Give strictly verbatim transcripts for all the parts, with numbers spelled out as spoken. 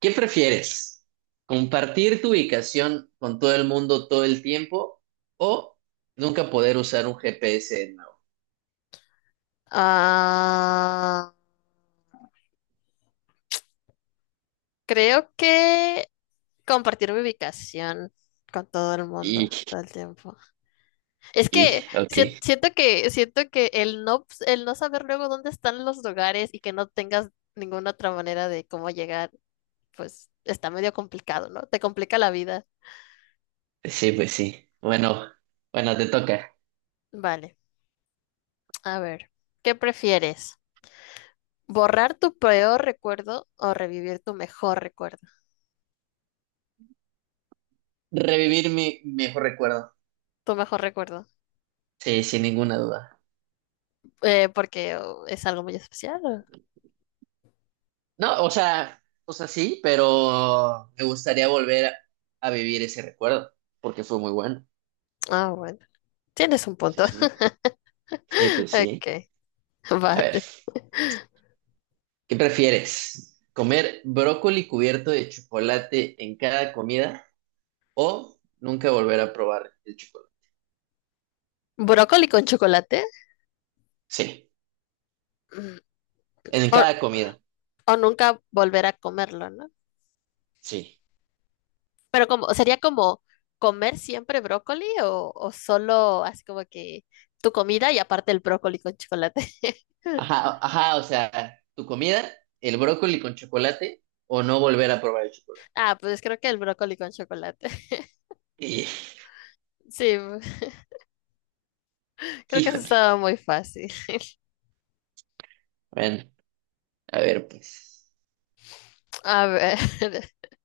¿Qué prefieres? ¿Compartir tu ubicación con todo el mundo todo el tiempo o nunca poder usar un G P S de nuevo? Ah, creo que compartir mi ubicación con todo el mundo Y, todo el tiempo. Es y, que ok. si- siento que siento que el no el no saber luego dónde están los lugares y que no tengas ninguna otra manera de cómo llegar, pues está medio complicado, ¿no? Te complica la vida. Sí, pues sí. Bueno, bueno, te toca. Vale, a ver, ¿qué prefieres? ¿Borrar tu peor recuerdo o revivir tu mejor recuerdo? Revivir mi mejor recuerdo. Tu mejor recuerdo. Sí, sin ninguna duda. Eh, porque, oh, es algo muy especial, ¿o? No, o sea, o sea, sí, pero me gustaría volver a, a vivir ese recuerdo porque fue muy bueno. Ah, bueno. Tienes un Sí, punto. sí. Sí, pues sí. Ok, A ver. vale. ¿Qué prefieres? ¿Comer brócoli cubierto de chocolate en cada comida o nunca volver a probar el chocolate? ¿Brócoli con chocolate? Sí, Mm. en O, cada comida, o nunca volver a comerlo, ¿no? sí. Pero como, ¿sería como comer siempre brócoli o, o solo así como que tu comida y aparte el brócoli con chocolate? Ajá, ajá, o sea, tu comida, el brócoli con chocolate o no volver a probar el chocolate. Ah, pues creo que el brócoli con chocolate. Y, Sí, creo que eso híjole, estaba muy fácil. bueno, a ver pues. A ver,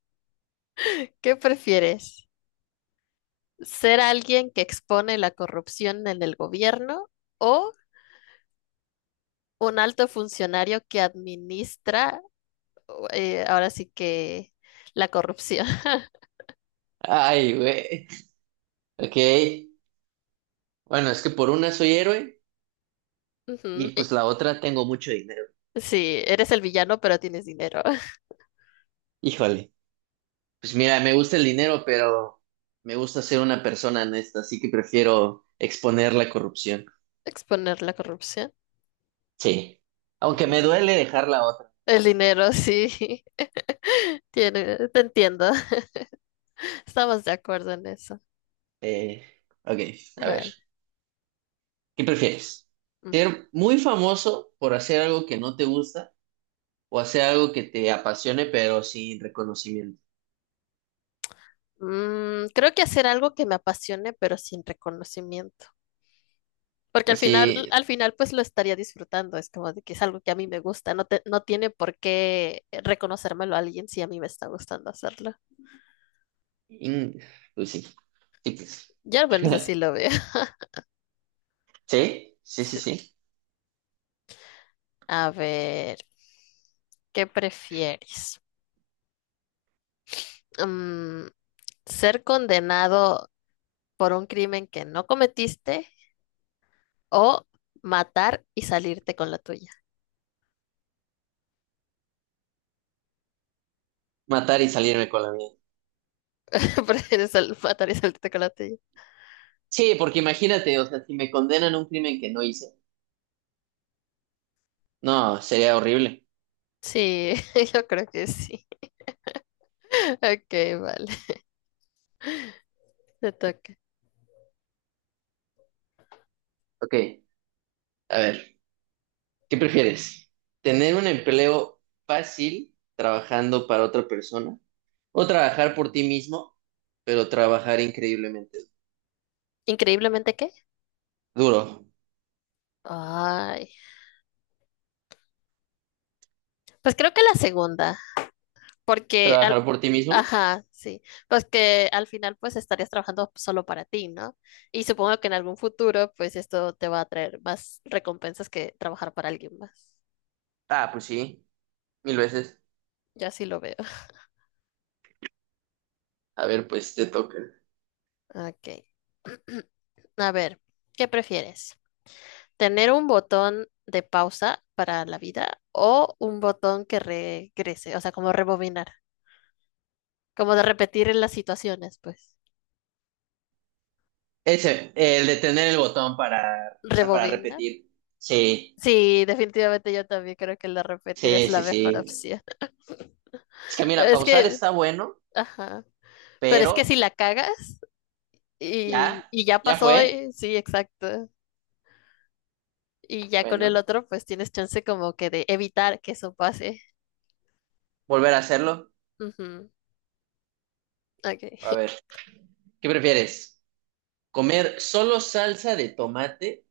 ¿qué prefieres? ¿Ser alguien que expone la corrupción en el gobierno o un alto funcionario que administra, eh, ahora sí que, la corrupción? Ay, güey. Ok, bueno, es que por una soy héroe y Ujú, y- pues la otra tengo mucho dinero. sí, eres el villano, pero tienes dinero. Híjole. Pues mira, me gusta el dinero, pero me gusta ser una persona honesta, así que prefiero exponer la corrupción. Exponer la corrupción. Sí, aunque me Mm. duele dejar la otra. El dinero, sí. Tiene, te entiendo. Estamos de acuerdo en eso. Eh, ok, a ver, Vale. ¿qué prefieres? Ujú. ¿Ser muy famoso por hacer algo que no te gusta o hacer algo que te apasione pero sin reconocimiento? Mm, creo que hacer algo que me apasione, pero sin reconocimiento. Porque al final, Así, al final, pues lo estaría disfrutando. Es como de que es algo que a mí me gusta. No te- no tiene por qué reconocérmelo a alguien si a mí me está gustando hacerlo. in- pues sí, sí, pues. Ya al menos así lo veo. Sí, sí, sí, sí. A ver, ¿qué prefieres? Mm, ¿Ser condenado por un crimen que no cometiste o matar y salirte con la tuya? Matar y salirme con la mía. ¿Prefieres sal- matar y salirte con la tuya? Sí, porque imagínate, o sea, si me condenan a un crimen que no hice. No, sería horrible. Sí, yo creo que sí. Ok, vale, te toca. Ok, a ver, ¿qué prefieres? ¿Tener un empleo fácil trabajando para otra persona o trabajar por ti mismo, pero trabajar increíblemente ¿Increíblemente qué? duro? Ay, pues creo que la segunda. Porque al, ¿Trabajar por ti mismo? ajá, sí, pues que al final pues estarías trabajando solo para ti, ¿no? Y supongo que en algún futuro pues esto te va a traer más recompensas que trabajar para alguien más. Ah, pues sí, mil veces. Yo así lo veo. A ver, pues te toca. Ok. A ver, ¿qué prefieres? ¿Tener un botón de pausa para la vida o un botón que regrese? O sea, como rebobinar, como de repetir en las situaciones, pues. Ese, el de tener el botón para, o sea, para ¿Rebobinar? repetir. Sí, Sí, definitivamente yo también creo que la repetir es sí, la sí, mejor sí. opción. Es que mira, Es pausar que, está bueno, ajá. Pero es que si pero la cagas y, ya, y ya ya pasó, fue. eh, sí, exacto. Y ya con el Bueno, otro, pues tienes chance como que de evitar que eso pase. volver a hacerlo. Ujú. Okay. A ver. ¿Qué prefieres? ¿Comer solo salsa de tomate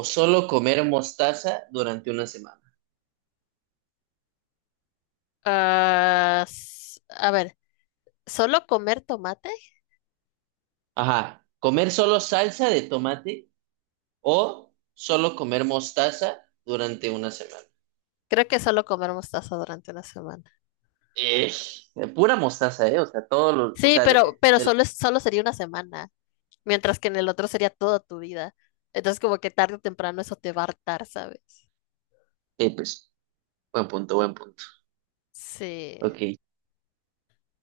o solo comer mostaza durante una semana? Ah, s- a ver, ¿solo comer tomate? Ajá, ¿comer solo salsa de tomate o solo comer mostaza durante una semana? Creo que solo comer mostaza durante una semana. Ish, de pura mostaza, ¿eh? O sea, todos los, o Sí, sea, de, pero, pero de- solo, es- solo sería una semana, mientras que en el otro sería toda tu vida. Entonces, como que tarde o temprano eso te va a hartar, ¿sabes? eh, pues, buen punto, buen punto. Sí. Ok,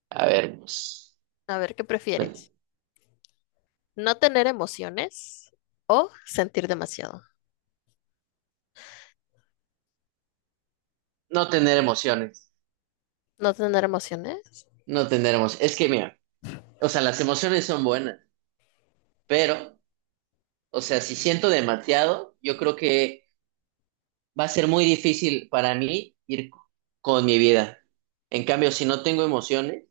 a ver, pues, A ver, ¿qué ven, prefieres? No tener emociones o sentir demasiado. no tener emociones, No tener emociones. no tener emociones. Es que, mira, o sea, las emociones son buenas, pero, o sea, si siento demasiado, yo creo que va a ser muy difícil para mí ir c- con mi vida. En cambio, si no tengo emociones,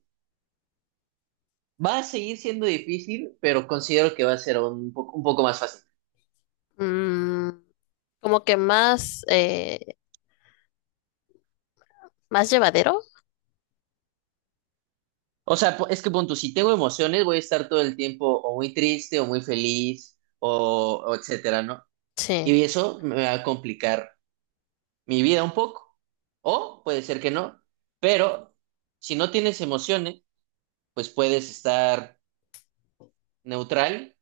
va a seguir siendo difícil, pero considero que va a ser un poco, un poco más fácil. mm, Como que más, eh, más llevadero. O sea, po- es que punto, si tengo emociones, voy a estar todo el tiempo o muy triste o muy feliz o, o etcétera, ¿no? Sí. Y eso me va a complicar mi vida un poco. O puede ser que no, pero si no tienes emociones, pues puedes estar neutral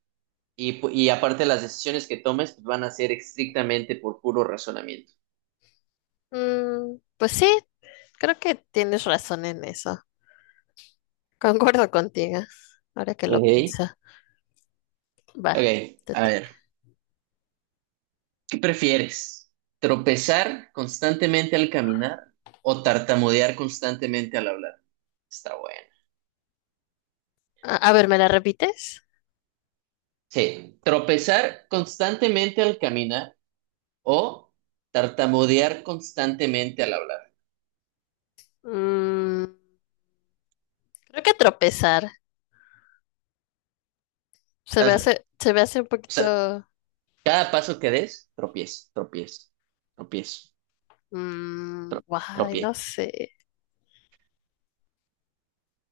Y, pu- y aparte las decisiones que tomes pues, van a ser estrictamente por puro razonamiento. Mm, pues sí, creo que tienes razón en eso. Concuerdo contigo. Ahora que lo Ok. pienso. Va, Ok, te a ver, toca. ¿qué prefieres? ¿Tropezar constantemente al caminar o tartamudear constantemente al hablar? Está bueno. A, a ver, ¿me la repites? Sí, tropezar constantemente al caminar o tartamudear constantemente al hablar. Mm, Creo que tropezar. Se me Haz- hace, se me hace un O sea, poquito. cada paso que des, tropiezo, tropiezo, tropiezo, mm, tro- Guay, tropiezo. no sé.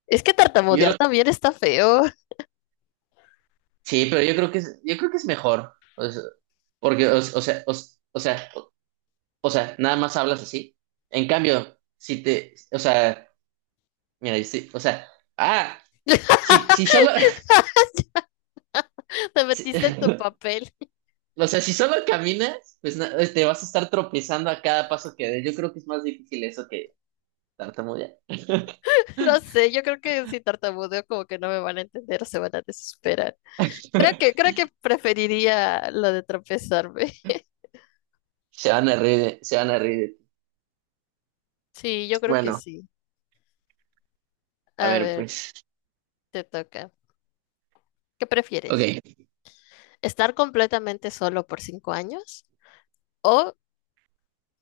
Es que tartamudear Yo, también está feo. Sí, pero yo creo que es, yo creo que es mejor. O sea, porque, o, o sea, o, o sea, o, o sea, nada más hablas así. En cambio, si te, o sea, mira, sí, o sea, ah, si, si solo, Te si- metiste en tu papel. o sea, si solo caminas, pues na- eh, te vas a estar tropezando a cada paso que des. Yo creo que es más difícil eso que tartamudear. No sé, yo creo que si tartamudeo como que no me van a entender o se van a desesperar. Creo que, creo que preferiría lo de tropezarme. Se van a reír, de- se van a reír. De ti. Sí, yo creo que Bueno, sí. a A ver, ver, pues, te toca. ¿Qué prefieres? ok. ¿Estar completamente solo por cinco años o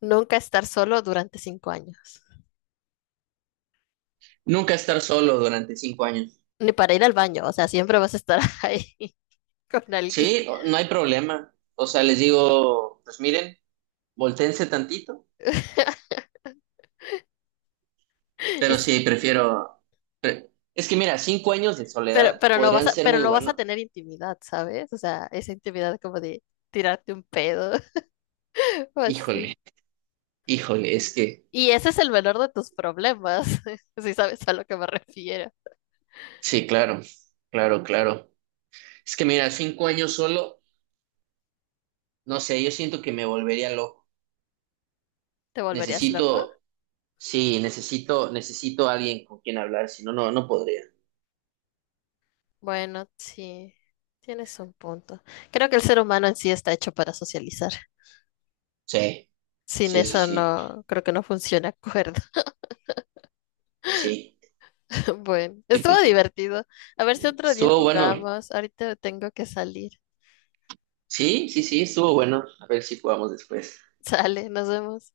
nunca estar solo durante cinco años? Nunca estar solo durante cinco años. Ni para ir al baño, o sea, siempre vas a estar ahí con alguien. Sí, no no hay problema. O sea, les digo, pues miren, voltéense tantito, Y pero s- sí, prefiero... pre- Es que mira, cinco años de pero, soledad pero no vas podrían a, ser pero muy no vas a buenos. tener intimidad, ¿sabes? O sea, esa intimidad como de tirarte un pedo. Pues sí. Híjole, híjole, es que. Y ese es el menor de tus problemas, si sabes a lo que me refiero. Sí, claro, claro, claro. Es que mira, cinco años solo, no sé, yo siento que me volvería loco. ¿Te volverías loco? Necesito, sí, necesito, necesito a alguien con quien hablar, si no, no, no podría. Bueno, sí, tienes un punto. Creo que el ser humano en sí está hecho para socializar. Sí, Sin sí, sí, eso sí, no, creo que no funciona acuerdo. sí. Bueno, Sí, pues estuvo sí. divertido. A ver si otro día Estuvo bueno, jugamos. Ahorita tengo que salir. Sí, sí, sí, estuvo bueno. A ver si jugamos después. Sale, nos vemos.